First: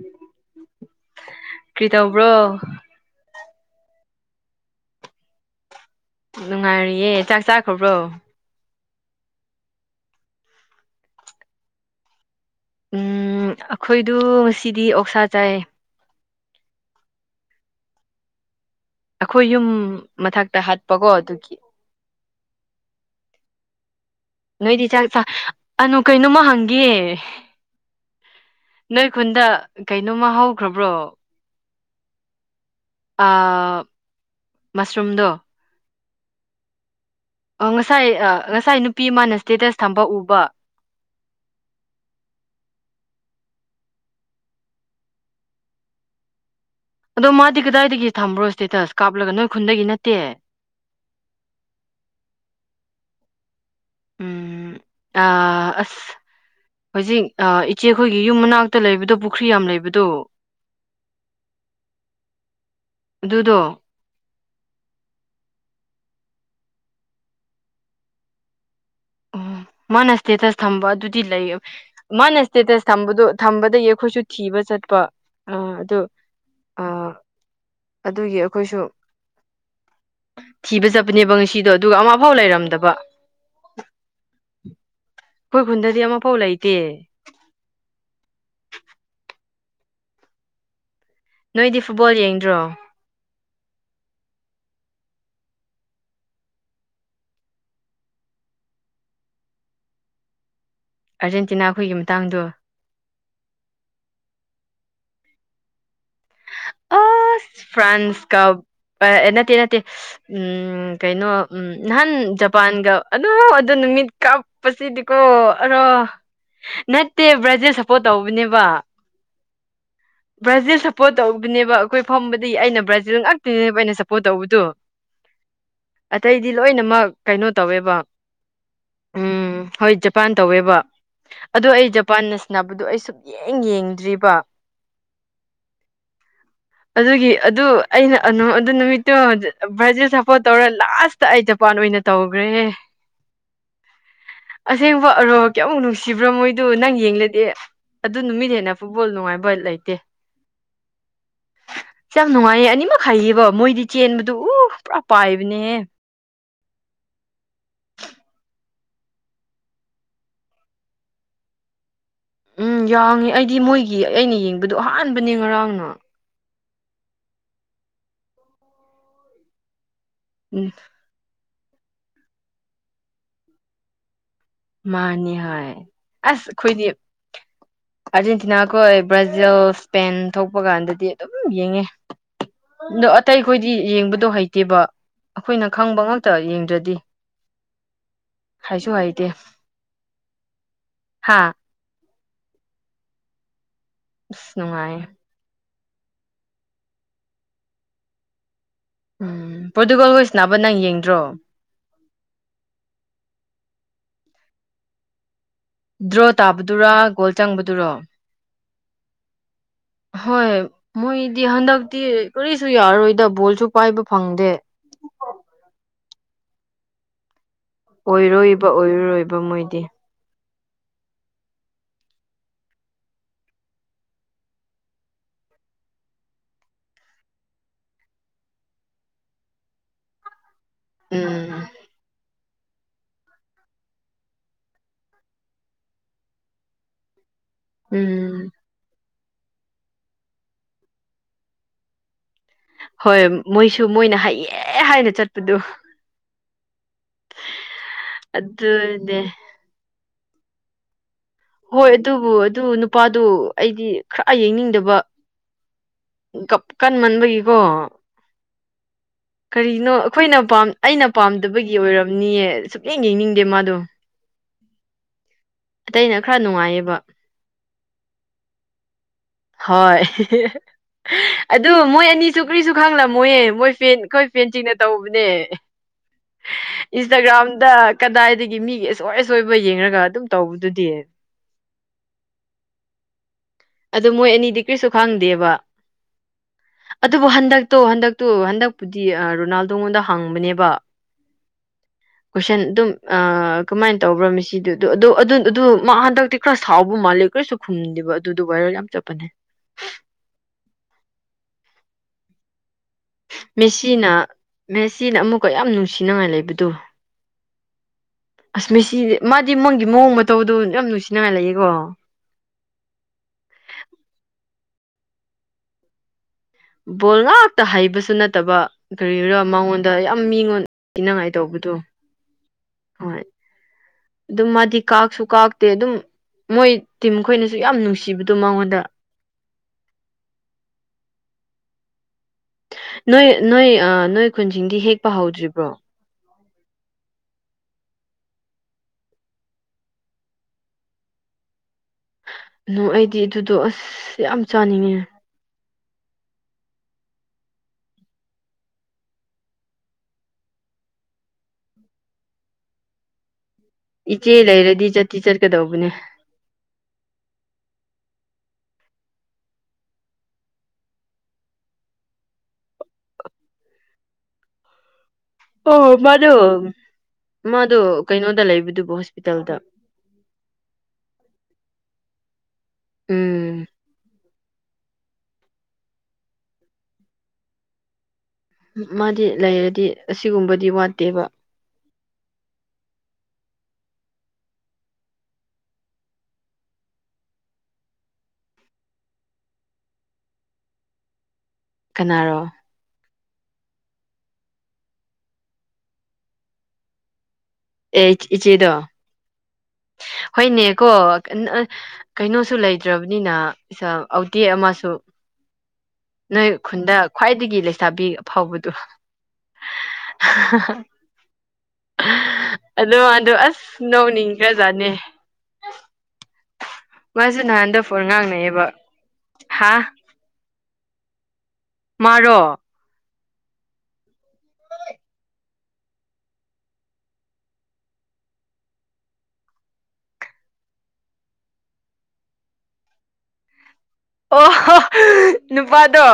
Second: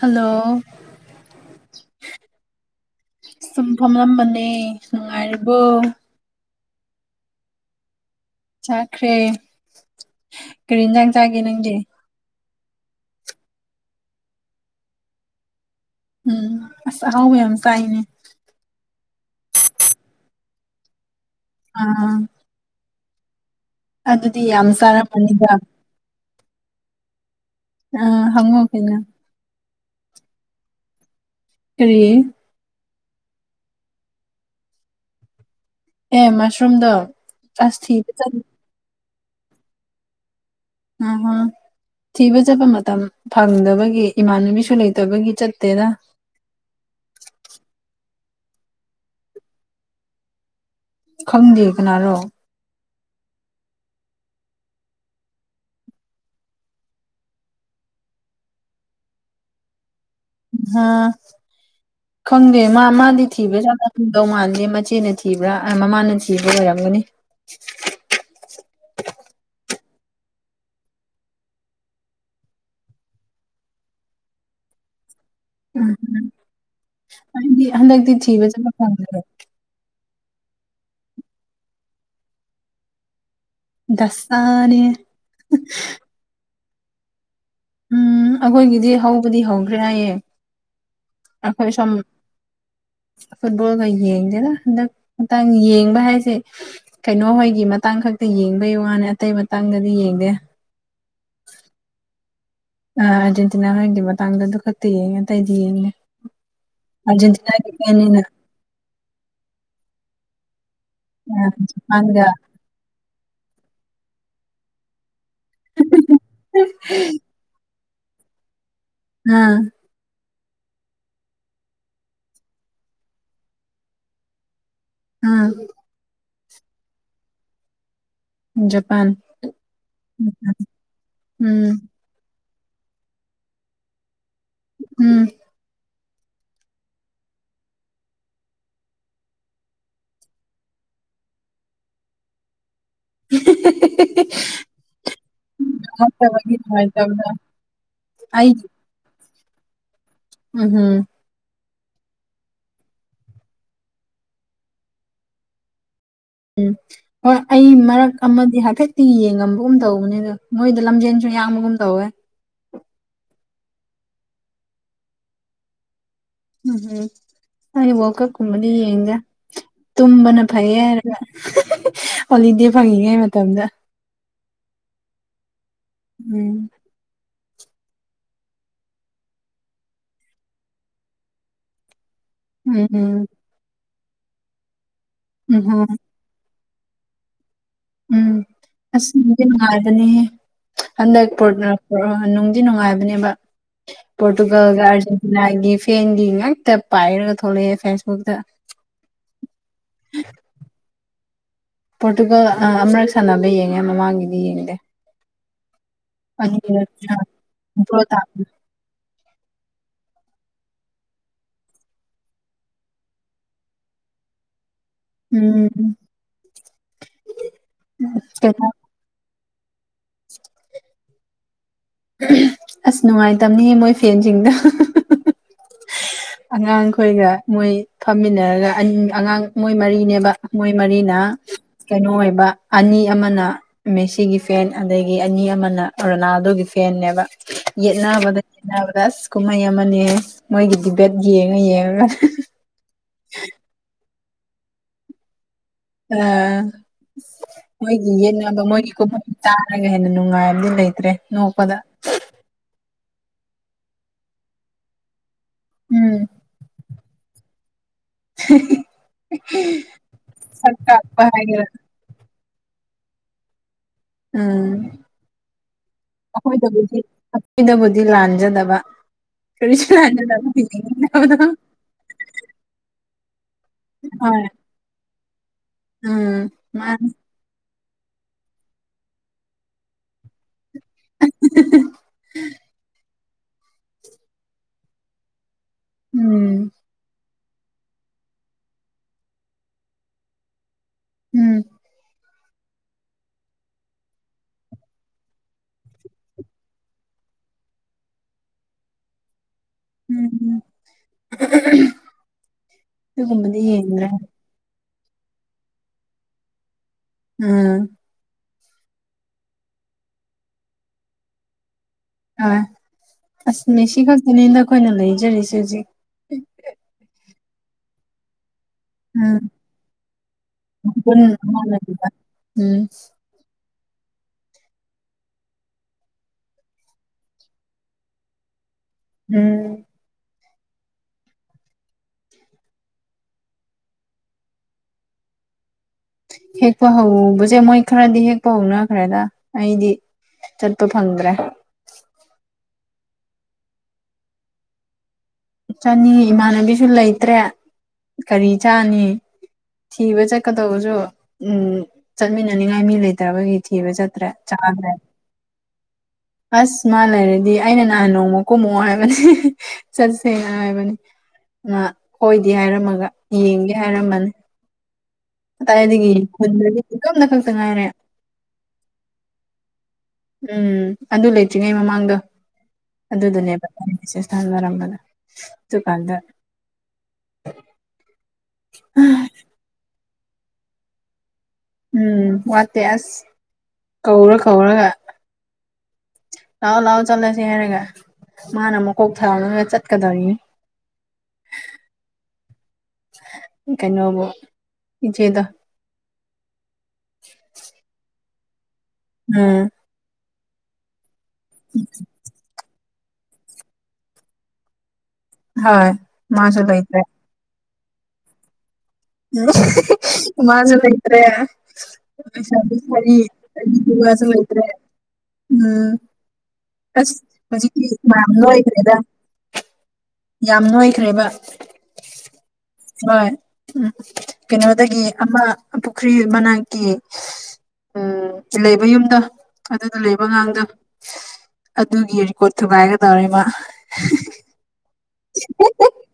hello ꯀ꯭ꯔꯤ ꯇꯧꯕ꯭ꯔꯣ ꯁꯨꯝ ꯐꯝꯂꯝꯕꯅꯦ ꯅꯨꯡꯉꯥꯏꯔꯤꯕꯣ ꯅꯨꯡꯉꯥꯏꯔꯤꯌꯦ ꯆꯥꯛ ꯆꯥꯈ꯭ꯔꯕ꯭ꯔꯣ ꯆꯥꯈ꯭ꯔꯦ ꯀꯔꯤ ꯏꯟꯖꯥꯡ ꯆꯥꯒꯦ ꯅꯪꯗꯤ ꯎꯝ ꯑꯈꯣꯏꯗꯨ ꯉꯁꯤꯗꯤ ꯑꯣꯛꯁꯥ ꯆꯥꯏꯌꯦ ꯎꯝ ꯑꯁ ꯑꯍꯥꯎꯕ ꯌꯥꯝ ꯆꯥꯏꯅꯦ ꯑꯩꯈꯣꯏ ꯌꯨꯝ ꯃꯊꯛꯇ ꯍꯠꯄꯀꯣ ꯑꯗꯨꯒꯤ ꯑꯥ ꯑꯗꯨꯗꯤ ꯌꯥꯝ ꯅꯣꯏꯗꯤ ꯆꯥꯛ ꯆꯥ ꯆꯥꯔꯝꯃꯅꯤꯗ ꯑꯅꯨ ꯀꯩꯅꯣꯝꯃ ꯍꯪꯒꯦ ꯑ ꯍꯪꯉꯣ ꯀꯩꯅꯣ ꯅꯣꯏ ꯈꯨꯟꯗ ꯀꯩꯅꯣꯝꯃ ꯍꯧꯈ꯭ꯔꯕ꯭ꯔꯣ ꯀꯔꯤ ꯑꯥ ꯃꯁꯔꯨꯝꯗꯣ ꯑꯦ ꯃꯁꯔꯨꯝꯗꯣ ꯑ ꯑꯁ ꯉꯁꯥꯏ ꯊꯤꯕ ꯑ ꯆꯠ ꯉꯁꯥꯏ ꯅꯨꯄꯤ ꯑꯃꯥꯅ ꯏꯁꯇꯦꯇꯁ ꯊꯝꯕ ꯎꯕ ꯎ ꯍꯝ ꯊꯤꯕ ꯆꯠꯄ ꯃꯇꯝ ꯐꯪꯗꯕꯒꯤ ꯏꯃꯥꯟꯅꯕꯤꯁꯨ ꯂꯩꯇꯕꯒꯤ ꯆꯠꯇꯦꯗ ꯑꯗꯣ ꯃꯥꯗꯤ ꯀꯗꯥꯏꯗꯒꯤ ꯊꯝꯕ꯭ꯔꯣ ꯁ꯭ꯇꯦꯇꯁ ꯀꯥꯞꯂꯒ ꯅꯣꯏ ꯈꯨꯟꯗꯒꯤ ꯅꯠꯇꯦ ꯈꯪꯗꯦ ꯀꯅꯥꯔꯣ ꯎꯝ ꯑꯥ ꯑꯁ ꯍꯧꯖꯤꯛ ꯑ ꯏꯆꯦꯈꯣꯏꯒꯤ ꯌꯨꯝ ꯃꯅꯥꯛꯇ ꯂꯩꯕꯗꯣ ꯄꯨꯈ꯭ꯔꯤ ꯌꯥꯝ ꯂꯩꯕꯗꯣ ꯍꯥ ꯈꯪꯗꯦ ꯃꯥ ꯃꯥꯗꯤ ꯊꯤꯕ ꯑꯗꯨꯗꯣ [unintelligible] ꯗꯧ ꯃꯥꯟꯗꯦ ꯃꯆꯦꯅ ꯊꯤꯕ꯭ꯔꯥ ꯑ ꯃꯃꯥꯅ ꯊꯤꯕ꯭ꯔ ꯑꯣꯏꯔꯝꯒꯅꯤ ꯑꯣ ꯃꯥꯅ ꯁ꯭ꯇꯦꯇꯁ ꯊꯝꯕ ꯑꯗꯨꯗꯤ ꯂꯩ ꯃꯥꯅ ꯏꯁꯇꯦꯇꯁ ꯊꯝꯕꯗꯣ ꯊꯝꯕꯗꯒꯤ ꯑꯩꯈꯣꯏꯁꯨ ꯊꯤꯕ ꯆꯠꯄ ꯑ ꯎꯝ ꯑꯗꯨ ꯑ ꯍꯥꯏꯗꯤ ꯍꯟꯗꯛꯇꯤ ꯑꯗꯨꯒꯤ ꯊꯤꯕ ꯆꯄ ꯑꯩꯈꯣꯏꯁꯨ ꯐꯪꯗ ꯊꯤꯕ ꯆꯠꯄꯅꯦꯕ ꯉꯁꯤꯗꯣ ꯑꯗꯨꯒ ꯑꯃ ꯐꯥꯎ ꯂꯩꯔꯝꯗꯕ ꯗꯁꯥꯅꯤꯍꯦ ꯃ ꯐꯧ ꯂꯩ ꯇꯦ ꯎꯝ ꯑꯩꯈꯣꯏꯒꯤꯗꯤ ꯍꯧꯕꯗꯤ ꯍꯧꯈ꯭ꯔꯦ ꯍꯥꯏꯌꯦ ꯑꯈꯣꯏ ꯅꯣꯏꯗꯤ ꯁꯣꯝ ꯐꯨꯠꯕꯣꯜ ꯌꯦꯡꯗ꯭ꯔꯣ ꯐꯨꯠꯕꯣꯜꯒ ꯌꯦꯡꯗꯦꯅ ꯍꯟꯗꯛ ꯃꯇꯥꯡ ꯌꯦꯡꯕ ꯍꯥꯏꯁꯦ ꯀꯩꯅꯣ ꯍꯣꯏꯒꯤ ꯃꯇꯥꯡ ꯈꯛꯇ ꯌꯦꯡꯕꯩ ꯋꯥꯅꯦ ꯑꯇꯩ ꯃꯇꯥꯡꯗꯗꯤ ꯌꯦꯡꯗꯦ ꯑꯥꯔꯖꯦꯟꯇꯤꯅꯥ ꯑꯩꯈꯣꯏꯒꯤ ꯃꯇꯥꯡꯗꯣ ꯑ ꯑꯥꯔꯖꯦꯟꯇꯤꯅꯥ ꯍꯣꯏꯒꯤ ꯃꯇꯥꯡꯗꯣ ꯑꯗꯨ ꯈꯛꯇ ꯌꯦꯡꯉꯦ ꯑꯇꯩꯗꯤ ꯌꯦꯡꯗꯦ ꯑꯁ ꯑꯥꯔꯖꯦꯟꯇꯤꯅꯥꯒꯤ ꯐꯦꯟꯅꯤꯅ ꯐ꯭ꯔꯥꯟꯁꯀ ꯅꯠꯇꯦ ꯅꯠꯇꯦ ꯎꯝ ꯀꯩꯅꯣ ꯑꯥ ꯎꯝ ꯅꯍꯥꯟ ꯖꯄꯥꯟꯒ ꯖꯞ ꯄꯥꯟꯒ ꯑꯗꯣ ꯑꯗꯨ ꯅꯨꯃꯤꯠ ꯀꯞꯄꯁꯤꯗꯤꯀꯣ ꯑꯔꯣ ꯅꯠꯇꯦ ꯕ꯭ꯔꯥꯖꯤꯜ ꯁꯞꯄꯣꯔꯠ ꯇꯧꯕꯅꯦꯕ ꯎꯝ ꯕ꯭ꯔꯥꯖꯤꯜ ꯁꯞꯄꯣꯔꯠ ꯇꯧꯕꯅꯦꯕ ꯑꯩꯈꯣꯏ ꯐꯝꯕꯗꯤ ꯑꯩꯅ ꯕ꯭ꯔꯥꯖꯤꯜ ꯉꯥꯛꯇꯅꯦꯕ ꯑꯩꯅ ꯁꯞꯄꯣꯔꯠ ꯇꯧꯕꯗꯣ ꯎꯝ ꯑꯇꯩꯗꯤ ꯂꯣꯏꯅꯃꯛ ꯀꯩꯅꯣ ꯇꯧꯋꯦꯕ ꯖꯄꯥꯟ ꯎꯝ ꯍꯣꯏ ꯖꯄꯥꯟ ꯇꯧꯋꯦꯕ ꯑꯗꯣ ꯎꯝ ꯑꯩ ꯖꯞ ꯄꯥꯟꯅ ꯁꯥꯅꯕꯗꯣ ꯑꯩ ꯁꯨꯡ ꯌꯦꯡ ꯌꯦꯡꯗ꯭ꯔꯤꯕ ꯎꯝ ꯑꯗꯨꯒꯤ ꯑꯗꯨ ꯑꯩꯅ ꯑꯗꯨ ꯅꯨꯃꯤꯠꯇꯨ ꯕ꯭ꯔꯥꯖꯤꯜ ꯁꯞꯄꯣꯔꯠ ꯇꯧꯔ ꯂꯥꯁ ꯇ ꯑꯩ ꯖꯄꯥꯟ ꯑꯣꯏꯅ ꯇꯧꯒ꯭ꯔꯦꯍꯦ [unintelligible] ꯑꯁꯦꯡꯕ ꯑꯔꯣ ꯀꯌꯥꯃꯨꯛ ꯅꯨꯡꯁꯤꯕ꯭ꯔꯣ ꯉꯝꯗꯕꯒꯤ ꯃꯣꯏꯗꯨ ꯅꯪ ꯅꯨꯡꯉꯥꯏꯇꯕꯗꯣ ꯌꯦꯡꯂꯗꯤ ꯑꯗꯨ ꯑꯩ ꯅꯨꯃꯤꯠ ꯍꯦꯟꯅ ꯐꯨꯠꯕꯣꯜ ꯅꯨꯡꯉꯥꯏꯕ ꯂꯩꯇꯦ ꯎꯝ ꯍꯨꯝ ꯀꯤꯌꯥꯝ ꯅꯨꯡꯉꯥꯏꯌꯦ ꯑꯅꯤꯃꯛ ꯍꯩꯌꯦꯕ ꯃꯣꯏꯗꯤ ꯆꯦꯟꯕꯗꯨ ꯎ ꯄꯨꯔꯥ ꯄꯥꯏꯕꯅꯤꯍꯦ ꯎꯝ ꯍꯣꯏ ꯑꯩ ꯃꯔꯛ ꯑꯃꯗꯤ ꯍꯥꯏꯐꯦꯠꯇꯤ ꯌꯦꯡꯉꯝꯕꯒꯨꯝ ꯇꯧꯕꯅꯦꯗꯨ ꯃꯣꯏꯗꯣ ꯂꯝꯖꯦꯟꯁꯨ ꯌꯥꯡꯕꯒꯨꯝ ꯇꯧꯋꯦ ꯎꯝ ꯌꯥꯡꯉꯦ ꯑꯩꯗꯤ ꯃꯣꯏꯒꯤ ꯑꯩꯅ ꯌꯦꯡꯕꯗꯨ ꯑꯍꯥꯟꯕꯅꯦ ꯉꯔꯥꯡꯅ ꯎꯝꯍꯝ ꯑꯩ ꯋꯥꯜꯀꯞꯀꯨꯝꯕꯗꯤ ꯌꯦꯡꯗꯦ ꯇꯨꯝꯕꯅ ꯎꯝ ꯐꯩꯌꯦ ꯍꯥꯏꯔ ꯍꯣꯂꯤꯗꯦ ꯐꯪꯉꯤꯉꯩ ꯃꯇꯝꯗ ꯃꯥꯅꯤꯍꯥꯏ ꯑꯁ ꯎꯝ ꯑꯩꯈꯣꯏꯗꯤ [inaudible] ꯑꯥꯔꯖꯦꯟꯇꯤꯅꯥ ꯈꯣꯏ ꯕ꯭ꯔꯥꯖꯤꯜ ꯏꯁꯄꯦꯟ ꯊꯣꯛꯄ ꯀꯥꯟꯗꯗꯤ ꯑꯗꯨꯝ ꯌꯦꯡꯉꯦ ꯎꯝ ꯗꯣ ꯎꯝ ꯑꯇꯩ ꯈꯣꯏꯗꯤ ꯌꯦꯡꯕꯗꯣ ꯍꯩꯇꯦꯕ ꯑꯈꯣꯏꯅ ꯎꯝꯍꯝ ꯈꯪꯕ ꯉꯥꯛꯇ ꯌꯦꯡꯗ꯭ꯔꯗꯤ ꯎꯝ ꯍꯩꯁꯨ ꯑꯁ ꯍꯩꯇꯦ ꯅꯨꯡꯗꯤ ꯅꯨꯡꯉꯥꯏꯕꯅꯍꯦ ꯍꯟꯗꯛ ꯍꯥ ꯄꯣꯔꯅꯪ ꯑꯣꯔꯑ ꯅꯨꯡꯗꯤ ꯅꯨꯡꯉꯥꯏꯕꯅꯦꯕ ꯑꯁ ꯄꯣꯔꯇꯨꯒꯜꯒ ꯅꯨꯡꯉꯥꯏꯌꯦ ꯑꯥꯔꯖꯦꯟ ꯕ꯭ꯂꯥꯏꯟꯒꯤ ꯐꯦꯟꯒꯤ ꯉꯥꯛꯇ ꯄꯥꯏꯔꯒ ꯊꯣꯂꯛꯑꯦ ꯐꯦꯁꯕꯨꯛꯇ ꯎꯝ ꯄꯣꯔꯇꯨꯒꯜ ꯍꯣꯏ ꯁꯥꯟꯅꯕ ꯅꯪ ꯌꯦꯡꯗ꯭ꯔꯣ ꯄꯣꯔꯇꯨꯒꯜ ꯑ ꯑꯃꯔꯛ ꯁꯥꯟꯅꯕ ꯌꯦꯡꯉꯦ ꯃꯃꯥꯡꯒꯤꯗꯤ ꯌꯦꯡꯗꯦ ꯗ꯭ꯔꯣ ꯇꯥꯕꯗꯨꯔꯥ ꯑꯅꯤꯔꯛꯖꯦ ꯒꯣꯜ ꯆꯪꯕꯗꯨꯔꯣ ꯗ꯭ꯔꯣ ꯇꯥꯕꯅꯤ ꯍꯣꯏ ꯃꯣꯏꯗꯤ ꯍꯟꯗꯛꯇꯤ ꯀꯔꯤꯁꯨ ꯌꯥꯔꯣꯏꯗ ꯕꯣꯜꯁꯨ ꯄꯥꯏꯕ ꯐꯪꯗꯦ ꯎꯝ ꯎꯝ ꯀꯩꯅꯣ ꯑꯣꯏꯔꯣꯏꯕ ꯑꯣꯏꯔꯣꯏꯕ ꯃꯣꯏꯗꯤ ꯑꯁ ꯅꯨꯡꯉꯥꯏꯇꯕꯅꯤꯍꯦ ꯃꯣꯏ ꯐꯦꯟꯁꯤꯡꯗꯣ ꯑꯉꯥꯡꯈꯣꯏꯒ ꯃꯣꯏ ꯐꯝꯃꯤꯟꯅꯔꯒ ꯑꯟ ꯑꯉꯥꯡ ꯃꯣꯏ ꯃꯔꯤꯅꯦꯕ ꯃꯣꯏ ꯃꯔꯤꯅ ꯎꯝ ꯀꯩꯅꯣ ꯑꯣꯏꯕ ꯑꯅꯤ ꯑꯃꯅ ꯃꯦꯁꯤꯒꯤ ꯐꯦꯟ ꯑꯗꯒꯤ ꯑꯅꯤ ꯑꯃꯅ ꯔꯣꯅꯥꯜꯗꯣꯒꯤ ꯐꯦꯟꯅꯦꯕ ꯌꯦꯠꯅꯕꯗ ꯎꯝ ꯈꯦꯅꯕꯗ ꯑꯁ ꯀꯨꯝꯍꯩ ꯑꯃꯅꯤꯍꯦ ꯃꯣꯏꯒꯤꯗꯤ ꯕꯦꯠ ꯌꯦꯡꯉ ꯌꯦꯡꯉꯔꯒ ꯍꯣꯏ ꯃꯣꯏꯁꯨ ꯃꯣꯏꯅ ꯍꯩꯌꯦ ꯍꯥꯏꯅ ꯆꯠꯄꯗꯨ ꯑ ꯃꯣꯏꯒꯤ ꯌꯦꯠꯅꯕ ꯃꯣꯏꯒꯤ ꯀꯨꯝꯍꯩ ꯑꯗꯨꯅꯦ ꯇꯥ ꯔꯒ ꯍꯦꯟꯅ ꯅꯨꯡꯉꯥꯏꯕꯗꯤ ꯂꯩꯇ꯭ꯔꯦ ꯅꯣꯛꯄꯗ ꯍꯣꯏ ꯑꯗꯨꯕꯨ ꯑꯗꯨ ꯅꯨꯄꯥꯗꯨ ꯑꯩꯗꯤ ꯈꯔ ꯌꯦꯡꯅꯤꯡꯗꯕ ꯎꯝ ꯒꯞ ꯀꯟꯃꯟꯕꯒꯤꯀꯣ [unintelligible] ꯀꯔꯤꯅꯣ ꯑꯈꯣꯏꯅ ꯄꯥꯝ ꯁꯛ ꯑꯩꯅ ꯀꯥꯛꯄ ꯍꯥꯏꯒꯦꯔꯥ ꯄꯥꯝꯗꯕꯒꯤ ꯑꯣꯏꯔꯝꯅꯤꯌꯦ ꯁꯨꯛꯌꯦꯡ ꯌꯦꯡꯅꯤꯡꯗꯦ ꯃꯥꯗꯣ ꯎꯝ ꯑꯇꯩꯅ ꯈꯔ ꯅꯨꯡꯉꯥꯏꯌꯦꯕ ꯑꯈꯣꯏꯗꯕꯨꯗꯤ ꯑꯈꯣꯏ ꯗꯕꯨꯗꯤ ꯂꯥꯟꯖꯗꯕ ꯀꯔꯤꯁꯨ ꯂꯥꯟꯗꯗꯕꯒꯤ ꯌꯦꯡꯅꯤꯡꯗꯕꯗꯣ ꯇꯨ ꯃꯣꯏ ꯑꯅꯤꯁꯨ ꯀ꯭ꯔꯤꯁꯨ ꯈꯪꯂꯝꯃꯣꯏꯌꯦ ꯃꯣꯏ ꯐꯦꯟ ꯑꯩꯈꯣꯏ ꯍꯣꯏ ꯐꯦꯟ ꯁꯤꯡꯅ ꯇꯧꯕꯅꯦ ꯎꯝ ꯃꯥ ꯏꯟꯁꯇꯥꯒ꯭ꯔꯥꯝꯗ ꯀꯗꯥꯏꯗꯒꯤ ꯃꯤꯒꯤ ꯑꯁꯣꯏ ꯑꯁꯣꯏꯕ ꯌꯦꯡꯉ꯭ꯔꯒ ꯑꯗꯨꯝ ꯇꯧꯕꯗꯨꯗꯤ ꯑꯗꯨ ꯃꯣꯏ ꯑꯅꯤꯗꯤ ꯀ꯭ꯔꯤꯁꯨ ꯈꯪꯗꯦꯕ ꯎꯝ ꯑꯗꯨꯕꯨ ꯍꯟꯗꯛ ꯇꯣ ꯍꯟꯗꯛꯇꯨ ꯍꯟꯗꯛꯄꯨꯗꯤ ꯑ ꯔꯣꯅꯥꯜꯗꯣꯉꯣꯟꯗ ꯍꯪꯕꯅꯦꯕ ꯎꯝ ꯀꯣꯏꯁꯟ ꯗꯨꯝ ꯑ ꯀꯃꯥꯏꯟ ꯇꯧꯕ꯭ꯔꯥ ꯃꯤꯁꯤꯗꯨ ꯗꯨ ꯑꯗꯨ ꯑꯗꯨꯟ ꯑꯗꯨ ꯃꯥ ꯍꯟꯗꯛꯇꯤ ꯈꯔ ꯁꯥꯎꯕ ꯃꯥꯜꯂꯦ ꯀ꯭ꯔꯤꯁꯨ ꯈꯨꯝꯗꯦꯕ ꯑꯗꯨꯗꯨ ꯚꯥꯏꯔꯦꯜ ꯌꯥꯝ ꯆꯠꯄꯅꯦ ꯎꯝꯝ [unintelligible] ꯃꯦꯁꯤꯅ ꯃꯦꯁꯤꯅ ꯑꯃꯨꯛꯀ ꯌꯥꯝ ꯅꯨꯡꯁꯤꯅꯉꯥꯏ ꯂꯩꯕꯗꯨ ꯎꯝ ꯑꯁ ꯃꯦꯁꯤꯗꯤ ꯃꯥꯗꯤ ꯃꯣꯏꯒꯤ ꯃꯑꯣꯡ ꯃꯇꯧꯗꯣ ꯌꯥꯝ ꯅꯨꯡꯁꯤꯅꯉꯥꯏ ꯂꯩꯌꯦꯀꯣ ꯑ ꯑꯁ ꯃꯦꯁꯤ ꯈꯛꯇꯅꯤ ꯅꯈꯣꯏꯅ ꯂꯩꯖꯔꯤꯁꯦ ꯖꯤꯛ ꯕꯣꯜ ꯉꯥꯛꯇ ꯍꯩꯕꯁꯨ ꯅꯠꯇꯕ ꯀꯔꯤꯔꯥ ꯎꯝ ꯃꯉꯣꯟꯗ ꯌꯥꯝ ꯃꯤꯉꯣꯟ ꯃꯒꯨꯟ ꯊꯤꯅꯉꯥꯏ ꯑꯃ ꯇꯧꯕꯗꯣ ꯂꯩꯕ ꯎꯝ ꯍꯣꯏ ꯗꯨꯝ ꯃꯥꯗꯤ ꯀꯥꯛꯁꯨ ꯀꯥꯛꯇꯦ ꯑꯗꯨꯝ ꯃꯣꯏ ꯇꯤꯝ ꯈꯣꯏꯅꯁꯨ ꯌꯥꯝ ꯅꯨꯡꯁꯤꯕꯗꯣ ꯃꯉꯣꯟꯗ ꯎꯝ ꯅꯣꯏ ꯅꯣꯏ ꯅꯣꯏ ꯈꯨꯟꯁꯤꯡꯗꯤ ꯍꯦꯛꯄ ꯍꯧꯗ꯭ꯔꯤꯕ꯭ꯔꯣ ꯍꯦꯛꯄ ꯍꯧꯕꯁꯦ ꯃꯣꯏ ꯈꯔꯗꯤ ꯍꯦꯛꯄ ꯍꯧꯅꯈ꯭ꯔꯦꯗ ꯑꯩꯗꯤ ꯆꯠꯄ ꯐꯪꯗ꯭ꯔꯦ ꯅꯣ ꯑꯩꯗꯤ ꯑꯗꯨꯗꯣ ꯑꯁ ꯌꯥꯝ ꯆꯥꯅꯤꯡꯉꯦ ꯆꯥꯅꯤ ꯏꯃꯥꯟꯅꯕꯤꯁꯨ ꯂꯩꯇ꯭ꯔꯦ ꯀꯔꯤ ꯆꯥꯅꯤ ꯊꯤꯕ ꯆꯠꯀꯗꯧꯕꯁꯨ ꯎꯝ ꯆꯠꯃꯤꯟꯅꯅꯤꯡꯉꯥꯏ ꯃꯤ ꯂꯩꯇꯕꯒꯤ ꯊꯤꯕ ꯆꯠꯇ꯭ꯔꯦ ꯏꯆꯦ ꯂꯩꯔꯗꯤ ꯆꯥꯗ꯭ꯔꯦ ꯆꯠꯇꯤ ꯆꯠꯀꯗꯧꯕꯅꯦ ꯑꯁ ꯃꯥ ꯂꯩꯔꯗꯤ ꯑꯩꯅ ꯅꯍꯥꯟ ꯅꯣꯡꯃ ꯀꯨꯝꯃꯑꯣ ꯍꯥꯏꯕꯅꯦ [unintelligible] ꯑꯩꯅ ꯍꯥꯏꯕꯅꯤ ꯃꯥ ꯍꯣꯏꯗꯤ ꯍꯥꯏꯔꯝꯃꯒ ꯌꯦꯡꯒꯦ ꯍꯥꯏꯔꯝꯕꯅꯦ ꯑꯣ ꯑꯥꯏꯗꯒꯤ ꯃꯥꯗꯣ ꯈꯨꯟꯗꯗꯤ ꯏꯇꯣꯝꯇ ꯈꯛꯇ ꯃꯥꯗꯣ ꯉꯥꯏꯔꯦ ꯀꯩꯅꯣꯗ ꯂꯩꯕꯗꯨꯕꯨ ꯍꯣꯁꯄꯤꯇꯥꯜꯗ ꯎꯝ ꯑꯗꯨ ꯂꯩꯇ꯭ꯔꯤꯉꯩ ꯃꯃꯥꯡꯗ ꯎꯝ ꯑꯗꯨꯗꯨꯅꯦꯕ ꯃꯦꯁꯦꯁ ꯊꯥꯅꯔꯝꯕꯅꯦ ꯑꯗꯨꯀꯥꯟꯗ [inaudible] ꯃꯥꯗꯤ ꯂꯩꯔꯗꯤ ꯑꯁꯤꯒꯨꯝꯕꯗꯤ ꯋꯥꯠꯇꯦꯕ ꯎꯝ ꯋꯥꯠꯇꯦ ꯑꯁ ꯀꯧꯔ ꯀꯧꯔꯒ ꯂꯥꯛꯑꯣ ꯂꯥꯛꯑꯣ ꯆꯠꯂꯁꯦ ꯍꯥꯏꯔꯒ ꯃꯥꯅ ꯃꯀꯣꯛ ꯊꯪꯂꯒ ꯆꯠꯀꯗꯕꯅꯤ ꯀꯅꯥꯔꯣ ꯀꯩꯅꯣꯕꯨ ꯏꯆꯦꯗꯣ ꯑꯦ ꯏꯆ ꯏꯆꯦꯗꯣ ꯎꯝ ꯍꯣꯏꯅꯦꯀꯣ [unintelligible] ꯀꯩꯅꯣꯁꯨ ꯂꯩꯇ꯭ꯔꯕꯅꯤꯅ [unintelligible] ꯑꯥꯎꯗꯦ ꯑꯃꯁꯨ ꯍꯣꯏ ꯅꯣꯏ ꯃꯥꯁꯨ ꯈꯨꯟꯗ ꯂꯩꯇ꯭ꯔꯦ ꯈ꯭ꯋꯥꯏꯗꯒꯤ ꯂꯩꯁꯥꯕꯤ ꯑꯐꯥꯎꯕꯗꯨ [unintelligible] ꯃꯥꯁꯨ ꯂꯩꯇ꯭ꯔꯦ [unintelligible] ꯓꯥꯠꯓꯥꯠꯅꯦ [unintelligible] ꯎꯝ ꯑꯁ ꯍꯧꯖꯤꯇꯤꯪ ꯃꯌꯥꯝ ꯉꯥꯡꯅꯩꯑꯕ ꯅꯣꯏꯈ꯭ꯔꯦꯗ ꯍꯥ ꯌꯥꯝ ꯅꯣꯏꯈ꯭ꯔꯦꯕ ꯃꯥꯔ‌ꯣ ꯍꯣꯏ ꯎꯝ ꯀꯩꯅꯣꯗꯒꯤ ꯑꯃ ꯄꯨꯈ꯭ꯔꯤ ꯃꯅꯥꯛꯀꯤ ꯎꯝ ꯂꯩꯕ ꯌꯨꯝꯗ‌ꯣ ꯑꯗꯨꯗ ꯂꯩꯕ ꯑꯉꯥꯡꯗ‌ꯣ ꯑꯗꯨꯒꯤ ꯔꯤꯀꯣꯔꯠ ꯊꯨꯒꯥꯏꯒꯗꯧꯔ‌ꯦ ꯃꯥ ꯑꯣꯍ‌ꯣ ꯅꯨꯄꯥꯗꯣ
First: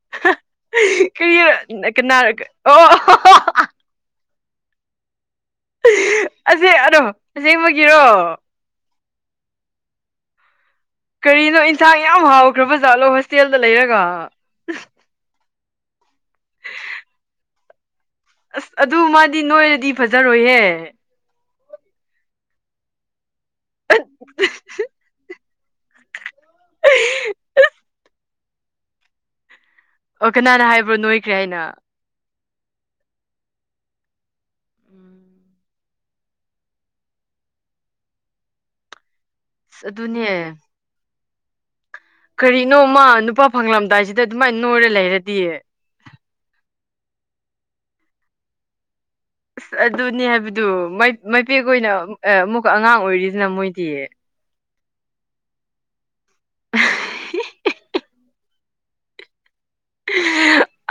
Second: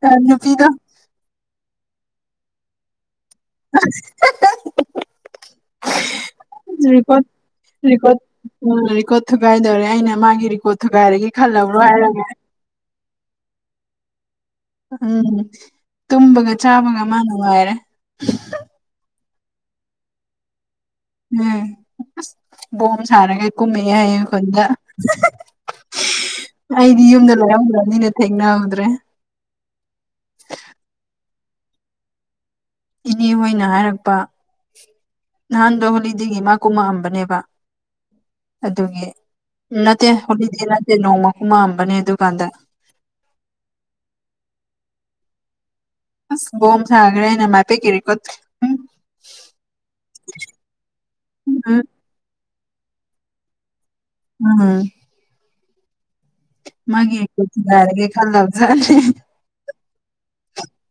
ꯇ ꯅꯨꯄꯤꯗ‌ꯣ ꯀꯔꯤꯔꯛ ꯀꯅꯥꯔꯛ ꯑꯣ [unintelligible] [unintelligible] ꯑꯁꯤ ꯑꯗꯨꯝ ꯑꯁꯦꯡꯕꯒꯤꯔꯣ ꯑ‌ ꯔꯤꯀꯣꯔꯠ ꯊꯨꯒꯥꯏꯗꯧꯔꯦ ꯑꯩꯅ ꯃꯥꯒꯤ ꯔꯤꯀꯣꯔꯠ ꯊꯨꯒꯥꯏꯔꯒꯦ ꯈꯜꯂꯕ꯭ꯔꯣ ꯍꯥꯏꯔꯒ ꯒ꯭ꯔꯕꯖꯥꯠꯂꯣ ꯍꯣꯁꯇꯦꯜꯗ ꯂꯩꯔꯒ ꯎꯝ ꯇꯨꯝꯕꯒ ꯆꯥꯕꯒ ꯃꯥ ꯅꯨꯡꯉꯥꯏꯔꯦ ꯑꯁ ꯑꯗꯨ ꯃꯥꯗꯤ ꯅꯣꯏꯔꯗꯤ ꯐꯖꯔꯣꯏꯍꯦ ꯎꯝ ꯑ ꯁꯕꯣꯝ ꯁꯥꯔꯒ ꯀꯨꯝꯃꯛꯑꯦ ꯍꯌꯦꯡ ꯈꯨꯟꯗ ꯑꯩꯗꯤ ꯌꯨꯝꯗ ꯂꯩꯔꯝꯗ꯭ꯔꯕꯅꯤꯅ ꯊꯦꯡꯅꯍꯧꯗ꯭ꯔꯦ ꯑꯣ ꯀꯅꯥꯅ ꯍꯥꯏꯕ꯭ꯔꯣ ꯅꯣꯏꯈ꯭ꯔꯦ ꯍꯥꯏꯅ ꯏꯅꯦ ꯍꯣꯏꯅ ꯍꯥꯏꯔꯛꯄ ꯅꯍꯥꯟꯗꯣ ꯍꯣꯂꯤꯗꯦꯒꯤ ꯃꯥ ꯀꯨꯝꯃꯛꯑꯝꯕꯅꯦꯕ ꯑꯗꯨꯒꯤ ꯑꯁ ꯅꯠꯇꯦ ꯑꯗꯨꯅꯦ ꯍꯣꯂꯤꯗ‌ꯦ ꯅꯠꯇꯦ ꯅꯣꯡꯃ ꯀꯨꯝꯃꯛꯑꯝꯕꯅꯦ ꯑꯗꯨ ꯀꯔꯤꯅꯣ ꯃꯥ ꯅꯨꯄꯥ ꯐꯪꯂꯝꯗꯥꯏꯁꯤꯗ ꯑꯗꯨꯃꯥꯏ ꯅꯣꯏꯔ ꯂꯩꯔꯗꯤ ꯑꯁ ꯕꯣꯝ ꯁꯥꯒ꯭ꯔꯦꯅ ꯃꯥꯜꯄꯤꯛꯀꯤ ꯔꯤꯀꯣꯔꯠ ꯍꯨꯝ ꯑꯗꯨꯅꯦ ꯍꯥꯏꯕꯗꯨ ꯃꯥꯏ ꯃꯥꯏꯄꯦꯛ ꯎꯝ ꯑꯣꯏꯅ ꯑꯦ ꯑꯃꯨꯛꯀ ꯑꯉꯥꯡ ꯑꯣꯏꯔꯤꯗꯅ ꯃꯣꯏꯗꯤ ꯎꯝ ꯃꯥꯒꯤ ꯔꯤꯀ‌ꯣꯔꯠ ꯊꯨꯒꯥꯏꯔꯒꯦ ꯈꯜꯂꯕꯖꯥꯠꯅꯤ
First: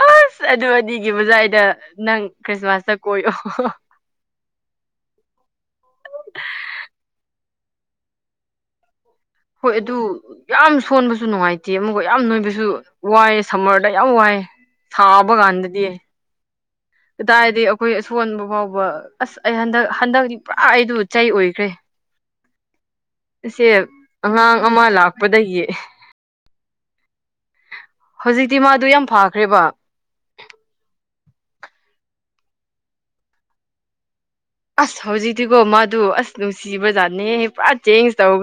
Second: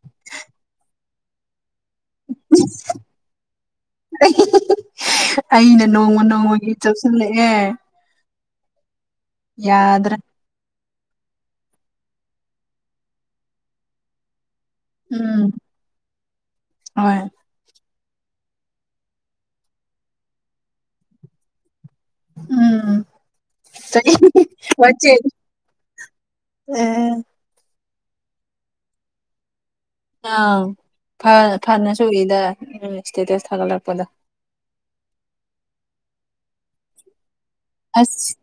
ꯑꯁ ꯑꯗꯨ ꯑꯅꯤꯒꯤ ꯕꯨꯖꯥꯏꯗ ꯅꯪ ꯈ꯭ꯔꯤꯁꯃꯥꯁꯇ ꯀꯣꯏꯌ‌ꯣ ꯑꯩꯅ ꯅꯣꯡꯃ ꯅꯣꯡꯃꯒꯤ ꯆꯞꯁꯜꯂꯛꯑꯦ ꯍꯣꯏ ꯑꯗꯨ ꯌꯥꯗ꯭ꯔꯦ ꯌꯥꯝ ꯁꯣꯟꯕꯁꯨ ꯅꯨꯡꯉꯥꯏꯇꯦ ꯑꯃꯨꯛꯀ ꯌꯥꯝ ꯅꯣꯏꯕꯁꯨ ꯋꯥꯏꯌꯦ ꯁꯝꯃ꯭ꯔꯗ ꯌꯥꯝ ꯋꯥꯏꯌꯦ ꯎꯝ ꯁꯥꯥꯕꯒꯥꯟꯗꯗꯤ ꯍꯣꯏ ꯀꯗꯥꯏꯗꯩ ꯑꯩꯈꯣꯏ ꯑꯁꯣꯟꯕ ꯐꯥꯎꯕ ꯑꯁ ꯑꯩ ꯍꯟꯗꯛ ꯍꯟꯗꯛꯇꯤ ꯄꯨꯔꯥ ꯑꯩꯗꯨ ꯆꯩ ꯑꯣꯏꯈ꯭ꯔꯦ ꯎꯝ ꯑꯁꯦꯞ ꯆꯍꯤ ꯑꯉꯥꯡ ꯑꯃ ꯋꯥꯆꯦ ꯂꯥꯛꯄꯗꯒꯤ ꯑꯥ ꯍꯧꯖꯤꯛꯇꯤ ꯃꯥꯗꯨ ꯌꯥꯝ ꯐꯈ꯭ꯔꯦꯕ ꯑꯪ ꯐꯅ ꯐꯅꯁꯨꯨꯒꯤꯗ ꯏꯁꯇꯦꯇꯁ ꯊꯥꯒꯠꯂꯛꯄꯗꯣ ꯑꯁ ꯍꯧꯖꯤꯛꯇꯤꯀꯣ ꯃꯥꯗꯨ ꯑꯁ ꯅꯨꯡꯁꯤꯕꯖꯥꯠꯅꯦꯍ‌ꯦ ꯄꯨꯔꯥꯠ ꯑꯁ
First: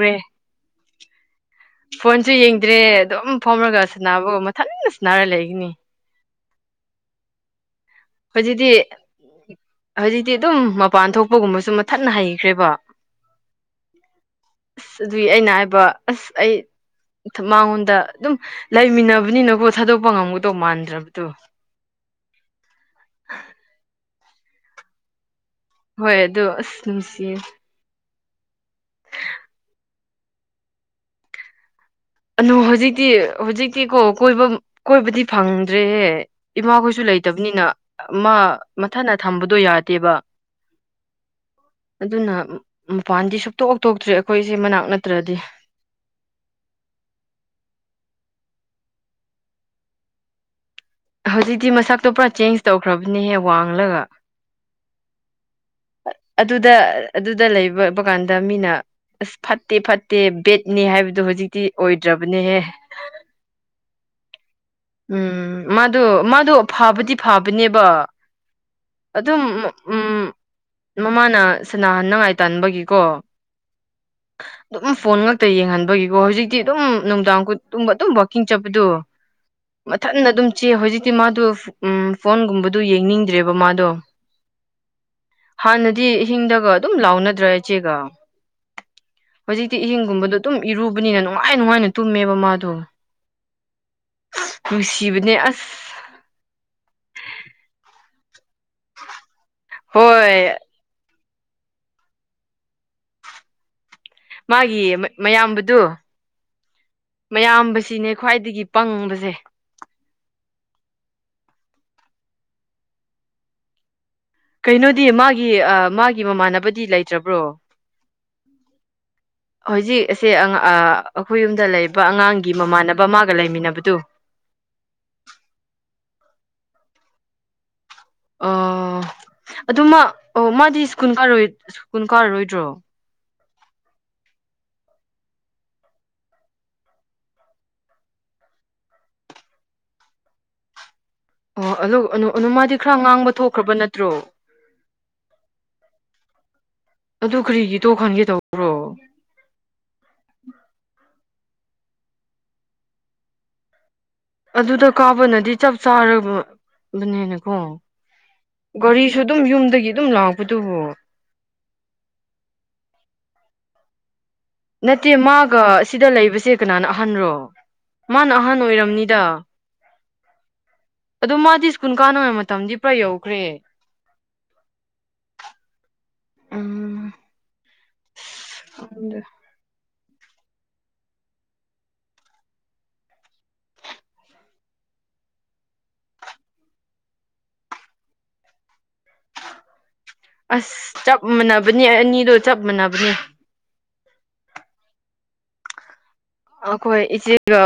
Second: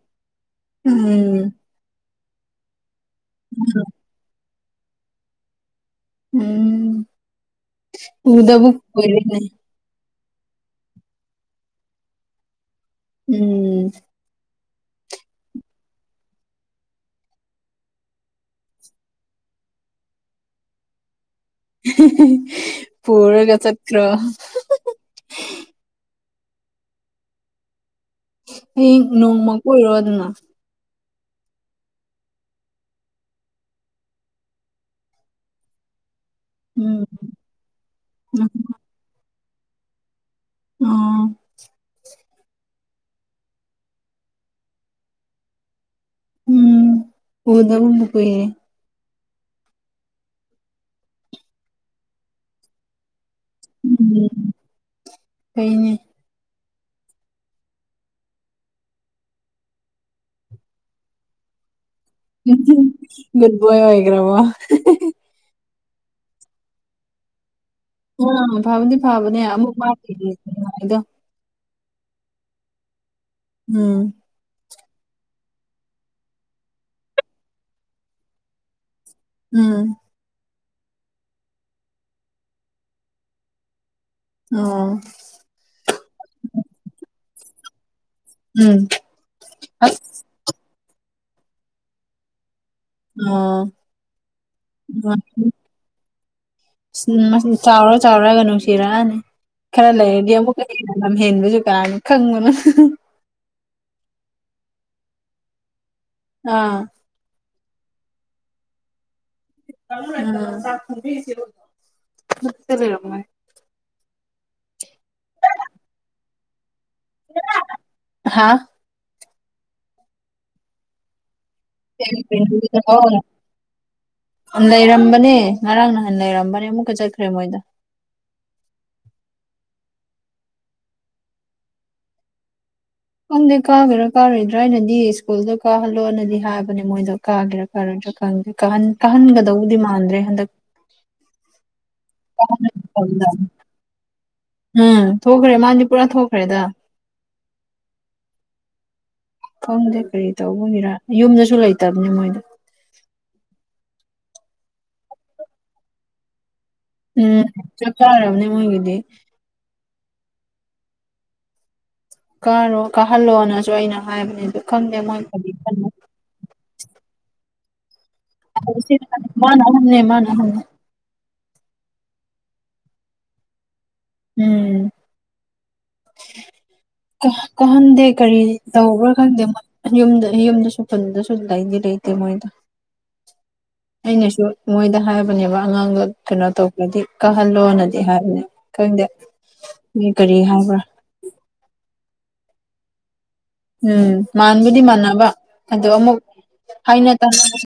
ꯎꯝ ꯐꯣꯟꯁꯨ ꯌꯦꯡꯗ꯭ꯔꯦ ꯑꯗꯨꯝ ꯐꯝꯔꯒ ꯁꯅꯕꯒꯨꯝ ꯃꯊꯟꯅ ꯁꯅꯥꯔ ꯂꯩꯒꯅꯤ ꯎꯝ ꯍꯧꯖꯤꯛꯇꯤ ꯎꯗꯕ ꯀꯨꯏꯔꯦꯅꯦ ꯍꯧꯖꯤꯛꯇꯤ ꯑꯗꯨꯝ ꯃꯄꯥꯟ ꯊꯣꯛꯄꯒꯨꯝꯕꯁꯨ ꯃꯊꯟꯅ ꯍꯩꯈ꯭ꯔꯦꯕ ꯎꯝ ꯑꯁ ꯑꯗꯨꯒꯤ ꯑꯩꯅ ꯍꯥꯏꯕ ꯑꯁ ꯑꯩ ꯊ‌ ꯃꯉꯣꯟꯗ ꯑꯗꯨꯝ ꯂꯩꯃꯤꯟꯅꯕꯅꯤꯅꯀꯣ ꯊꯥꯗꯣꯛꯄ ꯉꯝꯒꯗꯧ ꯃꯥꯟꯗ꯭ꯔꯕꯗꯣ ꯄꯨꯔꯒ ꯆꯠꯈ꯭ꯔ‌ꯣ ꯍꯣꯏ ꯑꯗꯣ ꯑꯁ ꯅꯨꯡꯁꯤꯌꯦ ꯍꯌꯦꯡ ꯅꯣꯡꯃ ꯀ‌ꯣꯏꯔꯣꯗꯅ ꯑꯅꯣ ꯍꯧꯖꯤꯛꯇꯤ ꯍꯧꯖꯤꯛꯇꯤ ꯀꯣ ꯀꯣꯏꯕ ꯀꯣꯏꯕꯗꯤ ꯐꯪꯗ꯭ꯔꯦꯍꯦ ꯏꯃꯥꯈꯣꯏꯁꯨ ꯎꯝ ꯂꯩꯇꯕꯅꯤꯅ ꯃꯥ ꯃꯊꯟꯅ ꯊꯝꯕꯗꯨ ꯌꯥꯗꯦꯕ ꯑꯣ ꯑꯗꯨꯅ ꯎꯝ ꯃꯄꯥꯟꯗꯤ ꯁꯨꯛꯊꯣꯛ ꯊꯣꯛꯇ꯭ꯔꯦ ꯑꯩꯈꯣꯏꯁꯤ ꯃꯅꯥꯛ ꯅꯠꯇ꯭ꯔꯗꯤ ꯎꯝ ꯎꯗꯕꯕꯨ ꯀꯨꯏꯔꯦ ꯍꯧꯖꯤꯛꯇꯤ ꯃꯁꯛꯇꯣ ꯄꯨꯔꯥ ꯆꯦꯟꯖ ꯇꯧꯈ꯭ꯔꯕꯅꯦꯍꯦ ꯋꯥꯡꯂꯒ ꯎꯝ ꯐꯩꯅꯦ ꯑꯗꯨꯗ ꯑꯗꯨꯗ ꯂꯩꯕ ꯀꯥꯟꯗ ꯃꯤꯅ ꯑꯁ ꯐꯠꯇꯦ ꯐꯠꯇꯦ ꯕꯦꯠꯅꯤ ꯍꯥꯏꯕꯗꯨ ꯍꯧꯖꯤꯛꯇꯤ ꯑꯣꯏꯗ꯭ꯔꯕꯅꯦꯍꯦ ꯒꯨꯠ ꯚꯣꯢ ꯑꯣꯢꯒ꯭ꯔꯕꯣ ꯍꯤ ꯍꯤ ꯎꯝ ꯃꯥꯗꯨ ꯃꯥꯗꯨ ꯐꯕꯗꯤ ꯐꯕꯅꯦꯕ ꯑ ꯐꯕꯗꯤ ꯑꯗꯨꯝ ꯐꯕꯅꯦ ꯑꯃꯨꯛ ꯎꯝ ꯋꯥꯗꯣ ꯃꯃꯥꯅ ꯁꯅꯥꯍꯟꯅꯉꯥꯏ ꯇꯟꯕꯒꯤꯀꯣ ꯎꯝ ꯑꯗꯨꯝ ꯐꯣꯟ ꯉꯥꯛꯇ ꯌꯦꯡꯍꯟꯕꯒꯤꯀꯣ ꯍꯧꯖꯤꯛꯇꯤ ꯑꯗꯨꯝ ꯅꯨꯡꯗꯥꯡ ꯈꯨꯠ ꯇꯨꯝꯕꯗꯨꯝ ꯑꯗꯨꯝ ꯋꯥꯛꯀꯤꯡ ꯆꯠꯄꯗꯨ ꯎꯝ ꯃꯊꯟꯗ ꯑꯗꯨꯝ ꯆꯦ ꯍꯧꯖꯤꯛꯇꯤ ꯃꯥꯗꯨ ꯎꯝ ꯐꯣꯟꯒꯨꯝꯕꯗꯨ ꯌꯦꯡꯅꯤꯡꯗ꯭ꯔꯦꯕ ꯃꯥꯗꯨ ꯑꯣ ꯍꯥꯟꯅꯗꯤ ꯏꯍꯤꯡꯗꯒ ꯑꯗꯨꯝ ꯂꯥꯎꯅꯗ꯭ꯔꯥ ꯏꯆꯦꯒ ꯎꯝ ꯍꯧꯖꯤꯛꯇꯤ ꯑꯁ ꯏꯍꯤꯡꯒꯨꯝꯕꯗꯣ ꯑꯗꯨꯝ ꯏꯔꯨꯕꯅꯤꯅ ꯅꯨꯡꯉꯥꯏ ꯅꯨꯡꯉꯥꯏꯅ ꯇꯨꯝꯃꯦꯕ ꯃꯥꯗꯨ ꯑꯣ [unintelligible] ꯅꯨꯡꯁꯤꯕꯅꯦ ꯑꯁ ꯎꯝ ꯃꯁꯤ ꯆꯥꯎꯔ ꯆꯥꯎꯔꯒ ꯅꯨꯡꯁꯤꯔꯛꯑꯅꯤ ꯈꯔ ꯂꯩꯔꯗꯤ ꯍꯣꯏ ꯑꯃꯨꯛꯀ ꯂꯝꯍꯦꯟꯕꯁꯨ ꯀꯅꯥꯥꯅ ꯈꯪꯕꯅꯣ ꯃꯥꯒꯤ ꯃꯌꯥꯝꯕꯗꯨ ꯑꯥ ꯃꯌꯥꯝꯕꯁꯤꯅꯦ ꯈ꯭ꯋꯥꯏꯗꯒꯤ ꯄꯪꯕꯁꯦ [unintelligible] ꯀꯩꯅꯣꯗꯤ ꯃꯥꯒꯤ ꯑꯥ ꯃꯥꯒꯤ ꯃꯃꯥꯟꯅꯕꯗꯤ ꯂꯩꯇ꯭ꯔꯕ꯭ꯔꯣ ꯍꯥ ꯍꯧꯖꯤꯛ ꯑꯁꯦ ꯑꯪ ꯑꯥ ꯑꯩꯈꯣꯏ ꯌꯨꯝꯗ ꯂꯩꯕ ꯑꯉꯥꯡꯒꯤ ꯃꯃꯥꯟꯅꯕ ꯃꯥꯒ ꯂꯩꯃꯤꯟꯅꯕꯗꯨ ꯂꯩꯔꯝꯕꯅꯦ ꯉꯔꯥꯡ ꯅꯍꯥꯟ ꯂꯩꯔꯝꯕꯅꯦ ꯑꯃꯨꯛꯀ ꯆꯠꯈ꯭ꯔꯦ ꯃꯣꯏꯗ ꯑꯣ ꯑꯗꯨ ꯃꯥ ꯑꯣ ꯃꯥꯗꯤ ꯁ꯭ꯀꯨꯜ ꯀꯥꯔꯣꯢ ꯁ꯭ꯀꯨꯜ ꯀꯥꯔꯣꯏꯗ꯭ꯔꯣ ꯈꯪꯗꯦ ꯀꯥꯒꯦꯔꯥ ꯀꯥꯔꯣꯏꯗ꯭ꯔꯥ ꯑꯩꯅꯗꯤ ꯁ꯭ꯀꯨꯜꯗꯣ ꯀꯥꯍꯜꯂꯣꯅꯗꯤ ꯍꯥꯏꯕꯅꯦ ꯃꯣꯏꯗꯣ ꯀꯥꯒꯦꯔ ꯀꯥꯔꯣꯢꯗ꯭ꯔꯥ ꯈꯪꯗꯦ ꯀꯍꯟ ꯀꯍꯟꯒꯗꯧꯕꯗꯤ ꯃꯥꯟꯗ꯭ꯔꯦ ꯍꯟꯗꯛ ꯑꯣ ꯑꯗꯣ ꯑꯅꯣ ꯑꯅꯣ ꯃꯥꯗꯤ ꯈꯔ ꯉꯥꯡꯕ ꯊꯣꯛꯈ꯭ꯔꯕ ꯅꯠꯇ꯭ꯔꯣ ꯎꯝ ꯊꯣꯛꯈ꯭ꯔꯦ ꯃꯥꯗꯤ ꯄꯨꯔꯥ ꯊꯣꯛꯈ꯭ꯔꯦꯗ ꯑꯗꯨ ꯀꯔꯤꯒꯤ ꯇꯣꯛꯍꯟꯒꯦ ꯇꯧꯕ꯭ꯔꯣ ꯈꯪꯗꯦ ꯀꯔꯤ ꯇꯧꯕꯒꯤꯔ ꯌꯨꯝꯗꯁꯨ ꯂꯩꯇꯕꯅꯤ ꯃꯣꯏꯗꯨ ꯑꯗꯨꯗ ꯀꯥꯕꯅꯗꯤ ꯆꯞ ꯎꯝ ꯆꯥꯔꯒꯕꯅꯦꯅꯀꯣ ꯆꯞ ꯆꯥꯔꯕꯅꯦ ꯃꯣꯏꯒꯤꯗꯤ ꯒꯥꯔꯤꯁꯨ ꯗꯨꯝ ꯌꯨꯝꯗꯒꯤ ꯑꯗꯨꯝ ꯂꯥꯛꯄꯗꯨꯕꯨ ꯀꯥꯔꯣ ꯀꯥꯍꯜꯂꯣꯅꯁꯨ ꯑꯩꯅ ꯍꯥꯏꯕꯅꯦ ꯑꯗꯣ ꯅꯠꯇꯦ ꯃꯥꯒ ꯑꯁꯤꯗ ꯂꯩꯕꯁꯦ ꯀꯅꯥꯅ ꯑꯍꯟꯔꯣ ꯃꯥꯅ ꯑꯍꯟ ꯑꯣꯏꯔꯝꯅꯤꯗ ꯃꯥꯅ ꯑꯍꯟꯅꯦ ꯃꯥꯅ ꯑꯍꯟꯅꯦ ꯑꯗꯣ ꯃꯥꯗꯤ ꯁ꯭ꯀꯨꯟ ꯀꯥꯅꯉꯩ ꯃꯇꯝꯗꯤ ꯄꯨꯔꯥ ꯌꯧꯈ꯭ꯔꯦ ꯎꯝ ꯎꯝ ꯀꯥꯍꯟꯗꯦ ꯀꯔꯤ ꯇꯧꯕ꯭ꯔꯥ ꯑꯗꯨ ꯈꯪꯗꯦ ꯃꯣꯏ ꯌꯨꯝꯗ ꯌꯨꯝꯗꯁꯨ ꯈꯨꯟꯕꯗꯁꯨ ꯂꯩꯗꯤ ꯂꯩꯇꯦ ꯃꯣꯏꯗꯣ ꯑꯩꯅꯁꯨ ꯃꯣꯏꯗ ꯍꯥꯏꯕꯅꯦꯕ ꯑꯉꯥꯡꯗꯣꯀꯩꯅꯣ ꯇꯧꯕ꯭ꯔꯗꯤ ꯀꯥꯍꯜꯂꯣꯅꯗꯤ ꯍꯥꯏꯕꯅꯦ ꯈꯪꯗꯦ ꯃꯤ ꯀꯔꯤ ꯑꯁ ꯍꯥꯏꯕ꯭ꯔꯥ ꯆꯞ ꯃꯥꯟꯅꯕꯅꯣ ꯑꯅꯤꯗꯣ ꯆꯞ ꯃꯥꯟꯅꯕꯅꯤ ꯎꯝ ꯃꯥꯟꯕꯨꯗꯤ ꯃꯥꯟꯅꯕ ꯑꯗꯣ ꯑꯃꯨꯛ ꯑꯈꯣꯏ ꯍꯥꯏꯅ ꯇꯥꯅꯕꯁꯨ ꯏꯆꯦꯒꯥ